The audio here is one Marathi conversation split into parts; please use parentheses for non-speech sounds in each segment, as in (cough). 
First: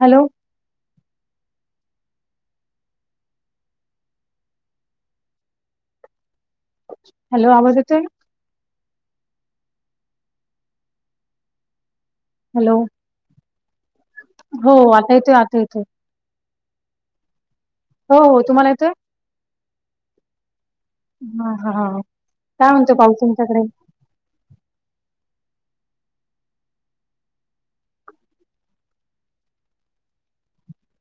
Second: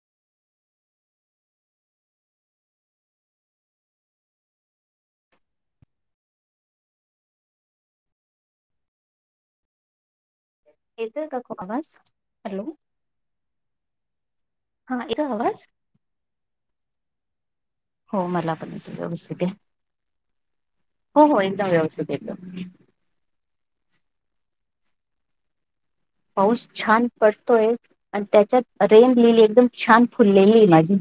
हॅलो. हॅलो आवाज येतोय? येतोय का ग आवाज? हॅलो हो हा आता येतोय येते आता आवाज? येते. हो मला पण इथ व्यवस्थित आहे. हो हो हा एकदम हा हा व्यवस्थित एकदम. काय म्हणतो पाऊस तुमच्याकडे पाऊस छान पडतोय आणि त्याच्यात रेन लिहिली एकदम छान फुललेली आहे माझी.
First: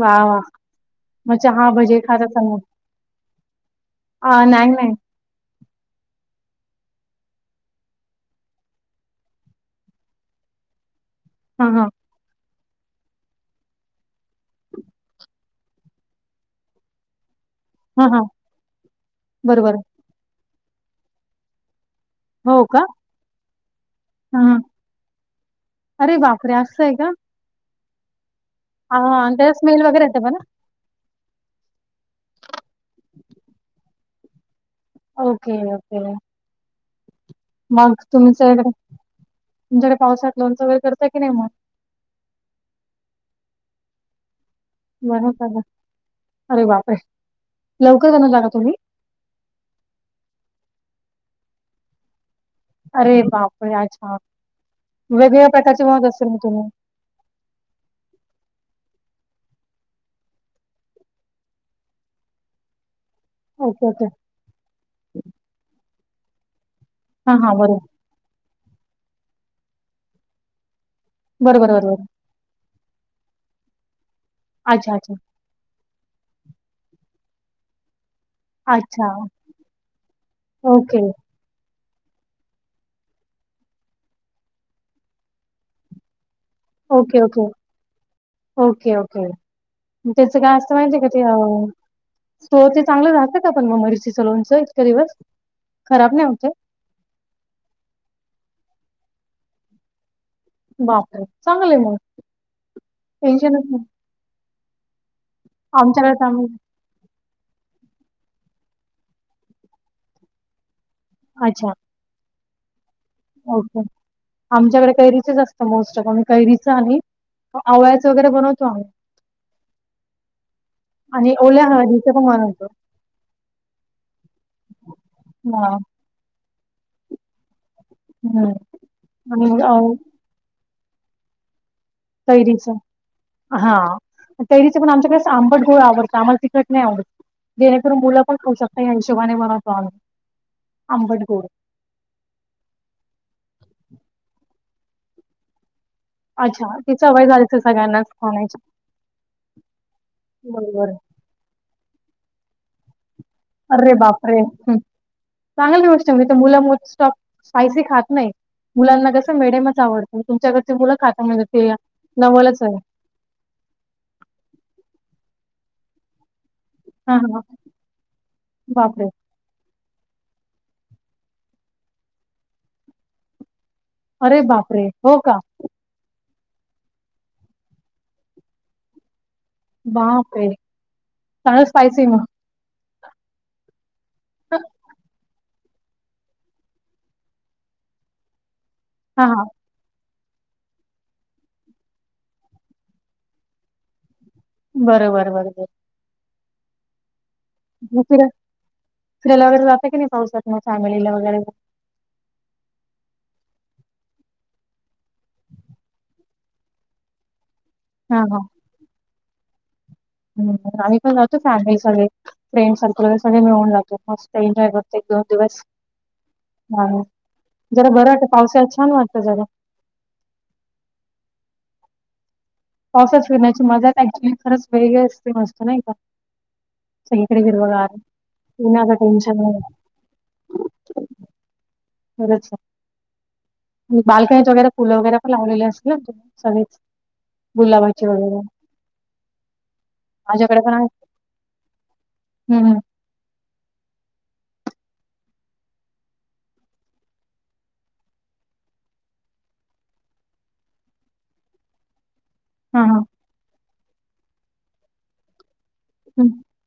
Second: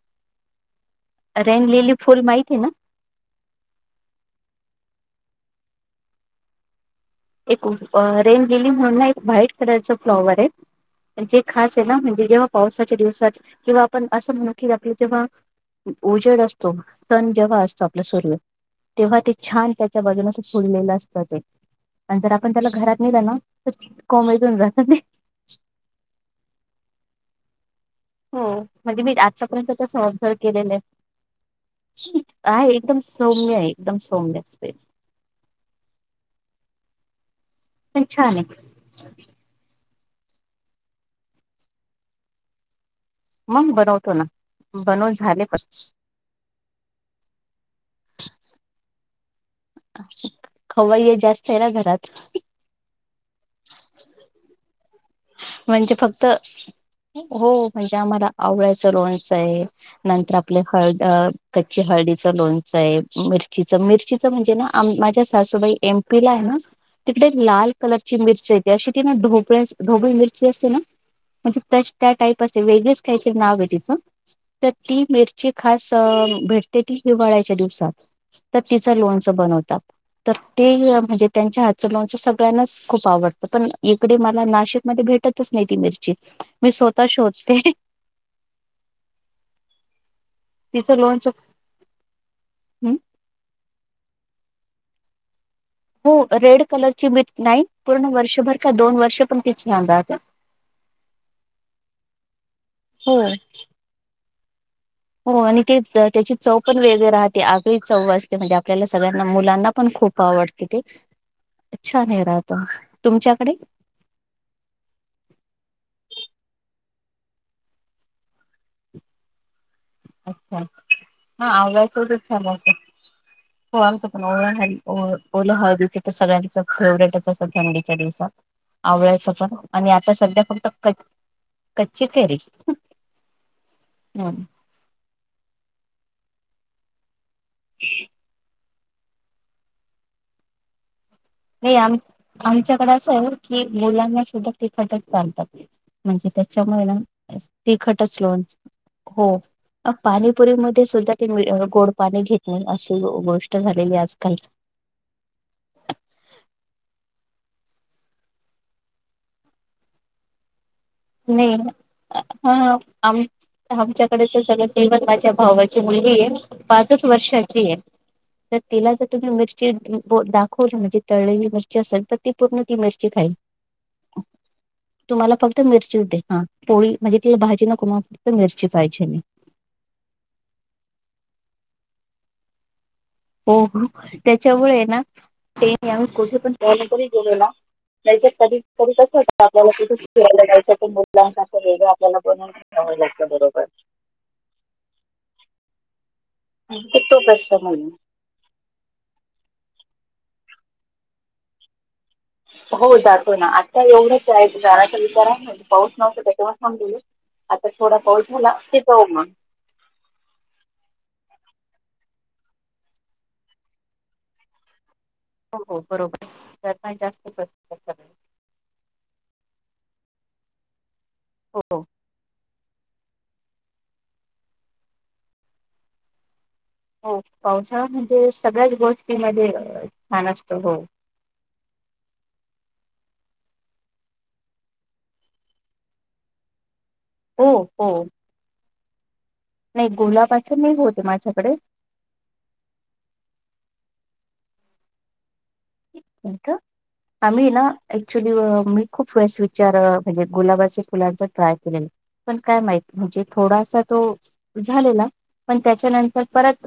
वा वा मग रेन चहा लिली भजे फुल खाता माहिती आहे सांगू. ना? ह नाहीग नाही. एकुन अ रेन लीली म्हणून ना एक व्हाईट कलरच फ्लॉवर आहे. जे हा खास हा आहे ना म्हणजे जेव्हा पावसाच्या दिवसात किंवा आपण असं म्हणु कि जेव्हा उजेड असतो सण जेव्हा अस चा आपलं हा हा सूर्य तेव्हा ते छान बरोबर त्याच्या बाजून अस फुललेलं असतं ते. आणि जर आपण हो त्याला का घरात नेलं ना तर हा कोॉमेेतून हा जहता ते. अरे बापरे असं आहे का? हो हा म्हणजे मी हा आणि त्याचा आतापर्यंत स्मेल तसं वगैरे येतं ऑफजर्व बरं केलेलं आहे. आहे एकदम सौम्य आहे एकदम सौम्य असते. Okay okay. मग पण छान आहे तुमच्याडे तुमच्याकडे पावसात लोनच वगैरे करताय की नाही मग? मग बनवतो ना, बनवून झाले पण बरोबर अरे बापरे लवकर जण जागा तुम्ही खवय जास्त आहे. ना घरात, अरे बापर अच्छा वेगवेगळ्या प्रकारचे म्हणजे महत फक्त असेल मी तुम्ही हो म्हणजे आम्हाला आवडायचं लोनच आहे. नंतर आपले हळ कच्ची हळदीचं लोणचं आहे मिर ओके ओके मिर्चीच म्हणजे ना माझ्या सासूबाई एमपी ला आहे ना तिकडे हा हा लाल बरोबर कलर मिरेत अशी ती ोळ ढोबळी मिरची असते ना म्हणजे बरोबर बरोबर त्या टाईप असे वेगच काहीतरी नाव तिचं, तर अच्छा, ती अच्छा. मिर जी खास भेटते ती हिवाळ्याच्या दिवसात. तर तिचं अच्छा. लोणच बनवतात, तर ती ही ओके. म्हणजे. त्यांच्या हातच लोचं सगळ्यांनाच खूप आवडतं, पण इकडे मला नाशि भेटतच नाही मिची ओके ओके ओके ओके. त्याच काय असत तिचं माहिती आहे का ते. लोणचं त तोवर हम्म चांगलं राहतात का पण, मग मिरचीच लोनचं इतक दिवस. हो खराब नाही होत ते? रेड कलरची बी नाही पूर्ण वर्षभर का दोन वर्ष पण तिची अंदाज आहे बापर चांगलेय मग हो टेन्शनच हो आणि ते, आमच्याकडे तर त्याची आम्ही चौक पण वेगळे राहते आगळी चंव असते, म्हणजे आपल्याला सगळ्यांना मुलांना पण खूप आवडते ते. अच्छा छान हे राहतो. तुमच्याकडे, ओके. आमच्याकडे कैरीच असतं. मोस्ट ऑफ आम्ही कैरीच आणि, वळ्याच वगैरे बनवतो आम्ही अच्छा आणि हा ओल्या हळदीचं आ्याचत पण छलास बनवतो. हो आमच पण ओला हळ ओला हां. हळदीच तर सगळ्यांच फेवरेट असतं. थंडीच्या दिवसात हं. आवडयचं पण आणि आता सध्या फक्त कच्ची कैरी कैरीचा हा नाही कैरी ण आमच्याकडे आंबट गोळ आवडत आम्हाला तिखट नाही आवडत जणेकरून मुलं पण खऊ शकत का हिशोबाने बनतो आल अंबटकोर. नाही आ आमच्याकडे असं आहे की मुलांना सुद्धा तिखट चालतात म्हणजे अच्छा ती सवय त्याच्यामुळे झाली असेल सगळ्यांनाच तिखटच लोनच खाण्याची. हो पाणीपुरीमध्ये बरोबर. सुद्धा ते गोड पाणी घेत नाही अशी गोष्ट अरे झालेली बाप आजकाल. रे चांगली गोष्ट म्हणजे, तर मुलं स्पायसी खात नाही. मुलांना कसं मेडेमच आवडत, तुमच्याकडची मुलं खातामध्ये नाही ते नवलच हा आहे. आम आमच्याकडे ते सगळ तेव माझ्या भावाची मुलगी आहे पाच हां हां वर्षाची आहे. तर तिला जर बापरे! तुम्ही मिर दाखवली म्हणजे तळली मिरची असेल, तर ती पूर्ण ती मिरची खाईल. अरे बापरे, हो का. मिर पोळी म्हणजे तिला भाजी न कुमाव तर मिरची पाहिजे मी बापरे (unintelligible) स्पायसी मग हो हो त्याच्यामुळे ना ते क पण तरी गेलो ना नाही कधी कधी कस हां होत हां आपल्याला कुठे ियला जायचं मुलां अस वेगळ आपल्याला बनूनव लागत बरोबर बरबर बरबर. कि तो कसष्टमर. फि -फिरायला वगैरे जात की नाही. पावसात फॅमिलीला वगैरे, हो जातो ना आत्ता एवढंचय विचाराचा विचार आहे पाऊस नव्हतो (unintelligible) आता थोडा हां पाऊस झाला, की जावू मग. हम् आम्ही पण राहतो फॅमिली सगळे. फ्रेंड सर्कलर सगळे मिळून जातो मस्त एन्ॉय करते एक हो हो बरोबर नाही जास्तच असत जरा सगळ. बरं वाटतं पावसाळ्यात छान वाटत जरा. हो. ऑफस फिरण्याची मजा ऍक्च्युली खरंच वेगळी असते मस्त नाही का? हो सगळीकडे पावसाळा हिरवंगार, म्हणजे सगळ्याच उन्हाचं गोष्टी टेन्शन मध्ये नाही. छान असतो हो. बरं छान. बाल्कणी वगैरे फूळ वगैरे, पण लावलेले असतील सगळेच. हो हो गुलाबाचे वगैरे, नाही गोलाबाच नाही होते माझ्याकडे. हम् हम. किती ग? आम्ही ना ऍक्च्युली, मी खूप फेस विचार म्हणजे गुलाबाच्या फुलांचा ट्राय केलेला. पण काय माहित हां, हां. म्हणजे थोडासा तो झालेला. पण तेच्यानंतर हं. परत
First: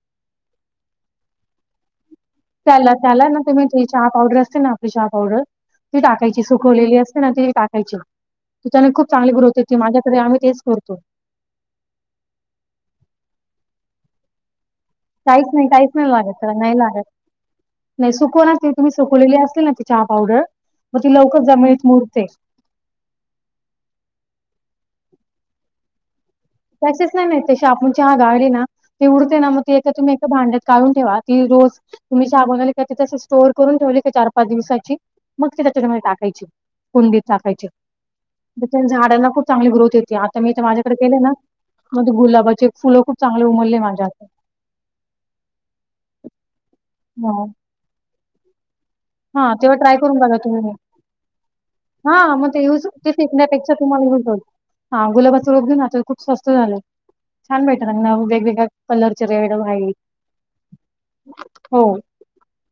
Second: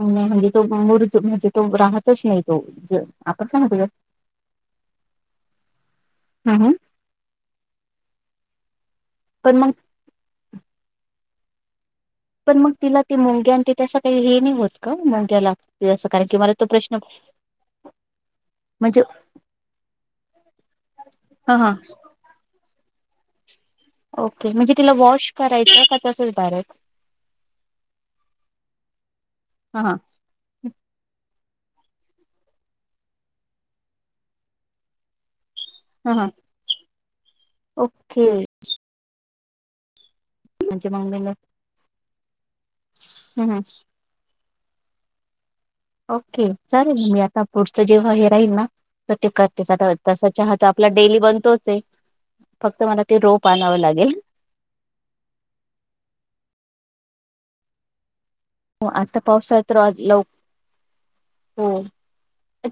म्हणजे, तो मुर म्हणजे तो राहतच नाही. तो त्याला ज- त्याला ना आपण काय तुम्ही म्हणतो ते त्याला? चहा. पावडर असते ना आपली चहा पावडर, ती टाकायची हम्म, हम्म. सुखवलेली असते ना ती टाकायची. तु त्यान खूप चांगली पण ग्रोथ मग येतती माझ्याकडे आम्ही तेच करतो. पण मग तिला त मुंगे आणि ते तसं काही हे नाही होतं. काहीच नाही काहीच नाही, लागत नाही प्रश्न लागत. नाही सुकव ना ती तुम्ही म्हणजे सुकवलेली असे ना, ती चहा पावडर मग ती लवकरच हा हा. जमीनीत मुरते. ओके. म्हणजे तिला वॉश करायचं का तसंच डायरेक्ट. त्याक्सेस नाही ते शा आपणची चहा गाळले ना, ते उडते ना मग ते हा हा. तेच्या ने. भांड्यात काढून ठेवा. ती रोज, तुम्ही चहा बनले का ते त स्टोर करून ठेवले, का चार पाच दिवसाची. मग ते तेच्या मध्ये, हा हा. टाकायचे कुंडीत टाकायचे. ओके. झाडांना खूप चांगली ग्रोथ येते, आता मी तर म्हणजे माझ्याकडे केले मम्मीने ना. मध्ये गुलाबाचे फुलं खूप चांगले हम्म उमले माझ्या हातात. ओके चालेल म मी आता पुढचं जेव्हा हे राहील ना. प्रत्येक हा तेव्हा दिवसाच्या ट्राय तसा चहा आपला, डेली बनतोच ये. हा मग ते युज फेकण्यापेक्षा, तुम्हाला युज होईल. हा गुलाबाचा रोप घेऊ ना खूप स्वस्त झालं, छान भेटल अंग ना वेगवेगळ. आता कलरचे रेड पावसाळ्यात तर व्हाईट लव हो.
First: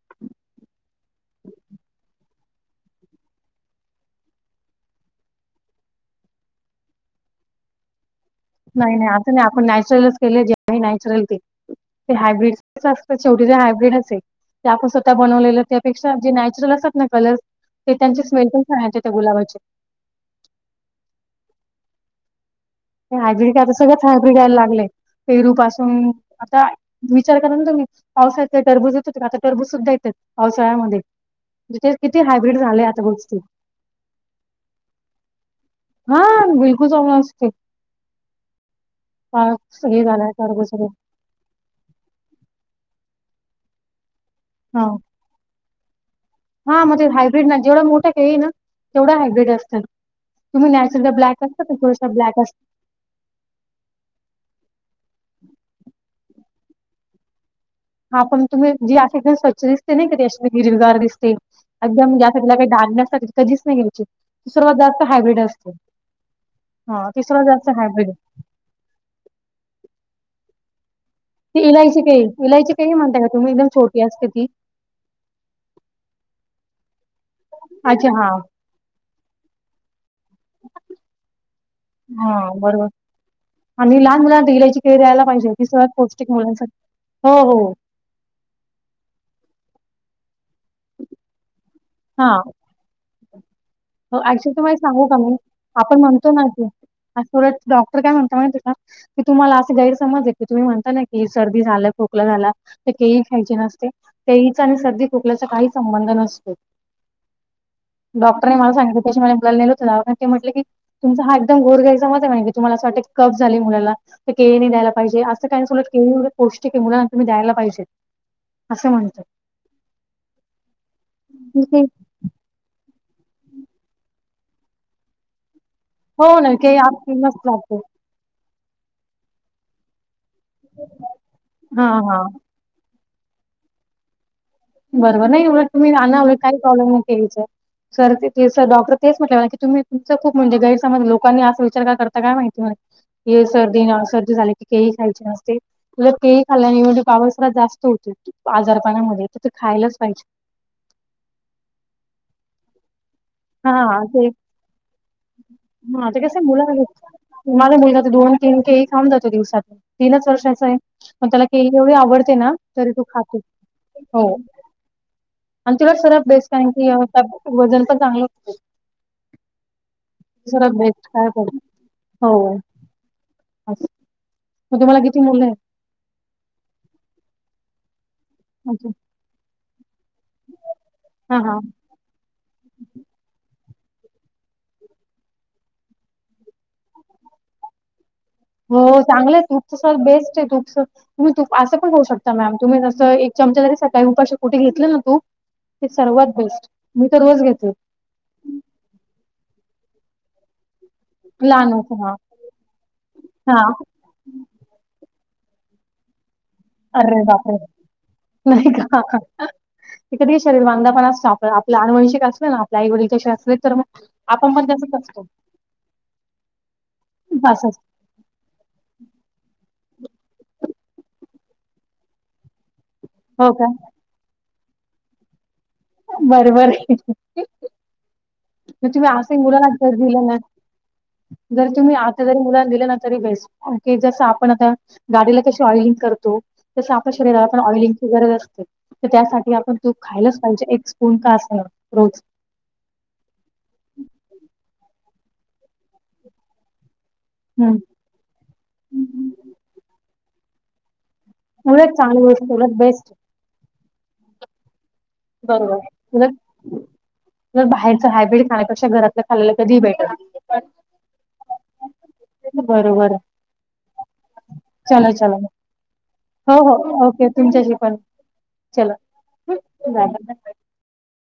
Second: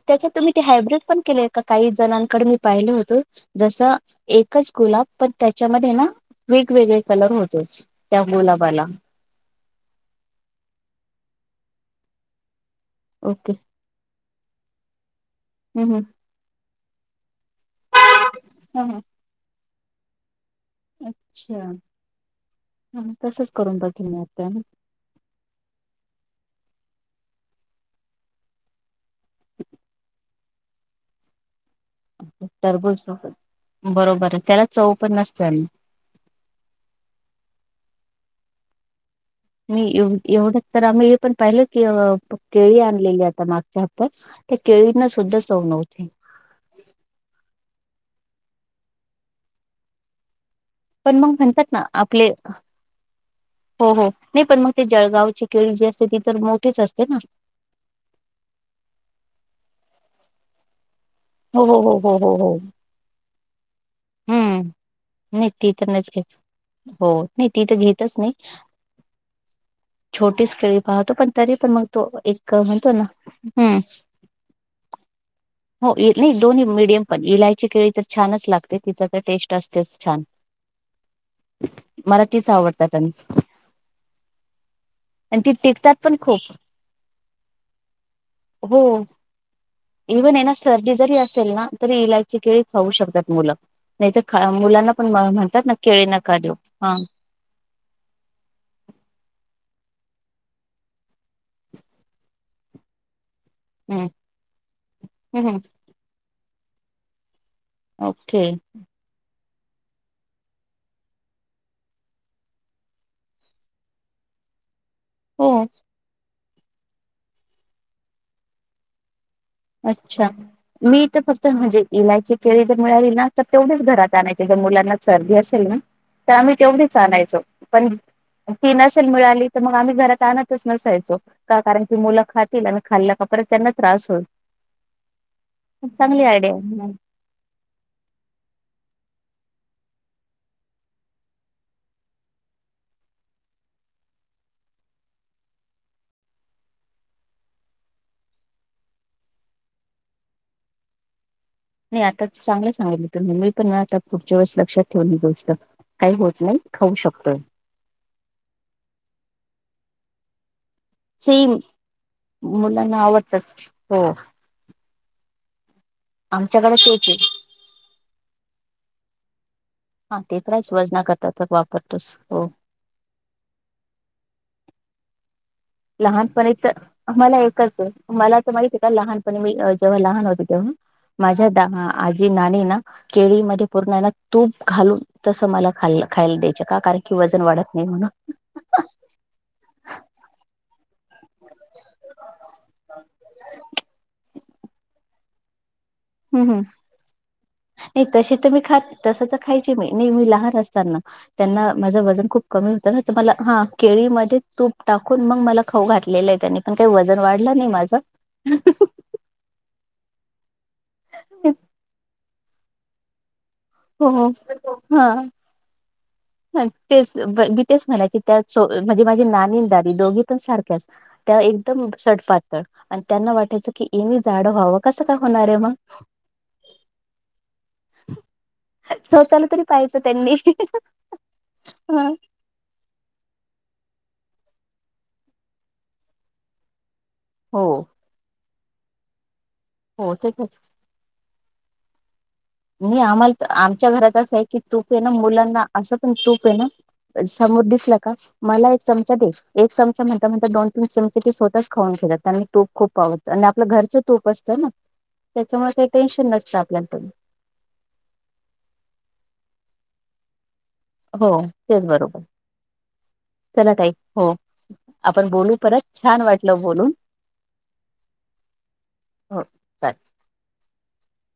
त्याच्यात तुम्ही ते हायब्रीड कम केलेय काही जणांना इकडे मी पाहिल होतो, जसं एकच गुलाब पण तेच्यामध्ये ना. वेगवेगळे कलर होतेच. त्या मुला. नाही नाही अस नाही आपण नॅचरलच केलं जे नॅचरल ते ते हायब्रिड असत शेवटी जे ओके हायब्र्रीड असे ते आपण स्वतः बनवलेलं हम्म हम्म त्यापेक्षा जे नॅचरल असतात ना कलर्स ते त्यांची स्मेल पण हा हायचे, हा त्या गुलाबाचे‌. अच्छा. मग ते हजरी तसंच काय तर करून बघेल मी सगळंच आता घ्यायला लागलें. पेरू पासून आता विचार करा ना, तुम्हीच पावसाच टरबूज. काय नाही तरबूज सुद्धा येतात पावसाळ्यामध्ये. किती हायब्रिड झालंय तरबूज आता गोष्टी. ‌बरोबर आहे, त्याला चव पण नसतेल. हा बिलकुल समजते. म हे एव झालाय एवढंच टरबूज तर सगळं आम्ही हे पण, पहिले केळी आणलेली आता मागच्या हात त्या हा केळीन सुद्धा चव नव्हती. हा मग ते हायब्रीड ना जेवढ मोठा केळी ना, तेवढ हायब्र्रीड असतात. तुम्ही नॅचरलला पण मग ब्लॅक असता म्हणतात तर ना थोडसा आपले ब्लॅक अस. हो हो, नाही पण मग ते जळगावची केळी जी असते, ती तर मोठीेच असते ना. हा पण तुम्ही जी असे एकदण स्वच्छ दिसते ना नाही कधी अशी गिरजगार दिसते. हो, हो, हो, अदम हो, हो, म्ह्याला हो. काही डाग नसतात कधीच नाही घेऊचीक त हं. सर्वात जास्त हायब्र्रीड नाही असत ती तर नाहीच घेत. ह हो, तीसर्व नाही ती जास्त तर हायब्र्रीड घेतच नाही. छोटीच केिळी पाहतो पण, तरी ती पण मग इलायची तो, केळी एक इलायची म्हणतो केळी ना म्हणता का तुम्ही एकदम हम्. छोटी असते ती हो नाही दोन्ही मिीडियम पण इलायची केळी तर अच्छा हा छानच लागते. टेस्ट असते छान मला तीच आवडतात. आणिम्ही लहान मुलांना दिलायची खळ द्यायला आणि पाहिजे ती की सत टिकतात पण पौष्टिक खूप मुलांसाठी हो. हो इव्हन ना, सर्दी जरी असेल ना. तरी इलायची केळी खाऊ शकतात मुलं. नाही तर ऍक्च्युली तुम्हाला मुलांना सांगू पण का म मी म्हणतात ना आपण केळी म्हणतो नका ना देऊ. की, हां. डॉक्टर काय म्हणतो माहित आहे का. की तुम्हाला असं गैरसमज आहे की तुम्ही म्हणता ना की सर्दी झालं खोकलं झाला तर केही खायचे ना. हं. तेहीच आणि सर्दी हं, खोकल्याचा हं. काही संबंध नसतो. ओके. डॉक्टरने मला सांगितलं त्याच्या मला मुला ने हो ते म्हटलं की तुमचा हा एकदम घोर घयचाच मत आहे नाही की तुम्हाला असं वाटत कप झाली मुला तर के द्यायला. पाहिजे असं हो. काहीत पौष्टिक मुलांना त मी द्यायला पाहिजेत असं म्हणत. अच्छा, मी तर फक्त म्हणजे इलायची. केळी जर मिळाली ना तर, तेवढेच घरात आणायचे जर मुलांना सर्दी असेल ना. तर हो ना, आम्ही केळी तेवढीच आत आणायचो मस्त लागते. पण ती नसेल मिळाली तर मग आम्ही घरात आणतच नसायचो कारण हां, की मुलं हां. खातील आणि खाल्ल्या कपड त्यांना त्रास होईत. बरोबर नाही एवढं तुम्ही रा आयडिया काही प्रॉब्लेम आहे. नाही यायच्या. सर ते डॉक्टर तेच म्हटलं की, तुम्ही खूप म्हणजे गैरसमाज लोकांनी असा विचार का करताय माहिती. हे सर्दी सर्दी झाली की, केळी खायची नसते. त तेही खाल्ल्यानेवजे पावस जास्त होते आजार पाणामध्ये तर ते खायलाच पाहिजे. नाही आता ते चांगलं सांगले. तर मेही पण आता हां, ते पुढच्या वेळेस लक्षात ठेऊून ही गोष्ट हां, काही ते कसं होत आहे नाही मुलांना खाऊ शकतोय. माझा मुलगा त दोन तीन के एक थांब जातो दिवसातून तीनच वर्ष असं आहे. मग त्याला सेम केळी एवढी आवडते ना, तरी मुलांना तो खातो आवडतच. हो. आणि तिला सर्वात बेस्ट कारण आमच्याकडे की तेच आहे वजन पण चांगले हा ते स त्रास वजना बेस्ट काय करतात कर वापरतोच हो. मग तुम्हाला किती मुलं आहे. लहानपणी तर मला एकच आहे, मला तर माझिका अच्छा. लहानपणी मी जेव्हा लहान होत. हां, माझ्या द हां. आजी नाणी ना, केळी मध्ये पूर्ण ना. तूप घालून तसं मला खा खायला द्यायचे, का कारण की वजन वाढत नाही म्हणून. हो चांगलं तूपच सर, बेस्ट आहे तूपच. तुम्ही तू असं पण होऊ शकता मॅम, तुम्ही जसं एक चमचा जरी सकाळी उपाशी कुठे घेतलं ना तूप. ते सर्वात हम्म बेस्ट मी तर रोज घेते. नाही तसे तर मी खात तस तर खायचे मी, नाही मी लहान असताना. त्यांना लहान होते माझं हां. वजन खूप कमी होतं तर मला हा हां. केळीमध्ये तूप टाकून मग मला खाऊ घातलेलं आहे त्यानी अरे बापरे, नाही का. क कधी शरीर बांधा पण असतो. आपण आपल्या अ आणुवंशीक असत ना, आपल्या आई वडीलं शरीर अस तर मग. हो हो आपमध्ये असच हा असतो. तेच बी असंच. तेच म्हणायचे. त्या म्हणजे माझी नानी आणि दादी दोघी पण सारख्याच त्या एकदम सडपात आणि त्यांना हो का? वाटायचं की, एम झाडं व्हावं कसं काय होणार आहे मग. बरबर. तुम्ही आही स्वतःला तरी मुलाला जर पाहायचं दिलं ना त्यांनी जरी तुम्ही हा. आता जरी मुलांना दिलं ना तरी बेस्ट ओके जस आपण आता गाडीला कशी ऑइलिंग करतो तस आपल्या शरीराला आपण हो ऑइलिंग गरज असते तर त्यासाठी आपण दूध हो ते खायलाच तर. पाहिजे एक स्पून का अस रोज मी आम्हाला आमच्या घरात असं आहे की तूप आहे ना मुलांना असं पण तूप आहे ना. समोर हम्म दिसला का मला एक चमचा दे एक चमचा म्हण म्हण दोन तन चमचे ते स्वतःच उलट खान घेतात चांगली त्यां म गोष्ट तूप उलट खूप बेस्ट आवडत आणि आपलं घरचं तूप असतं ना. त्याच्यामुळे काही टेन्शन नसतं आपल्या बाहेरच हायब्र्रीड खाण्यापक्षा घरातलं खायला कधी भेटणार. हो तेच बरोबर बरोबर चला तई हो चला आपण चला बोलू परत छान हो वाटलं हो बोलून ओके तुमच्याशी पण चला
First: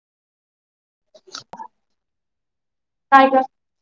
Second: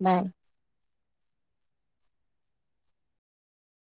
नाही. (inaudible) टायगर.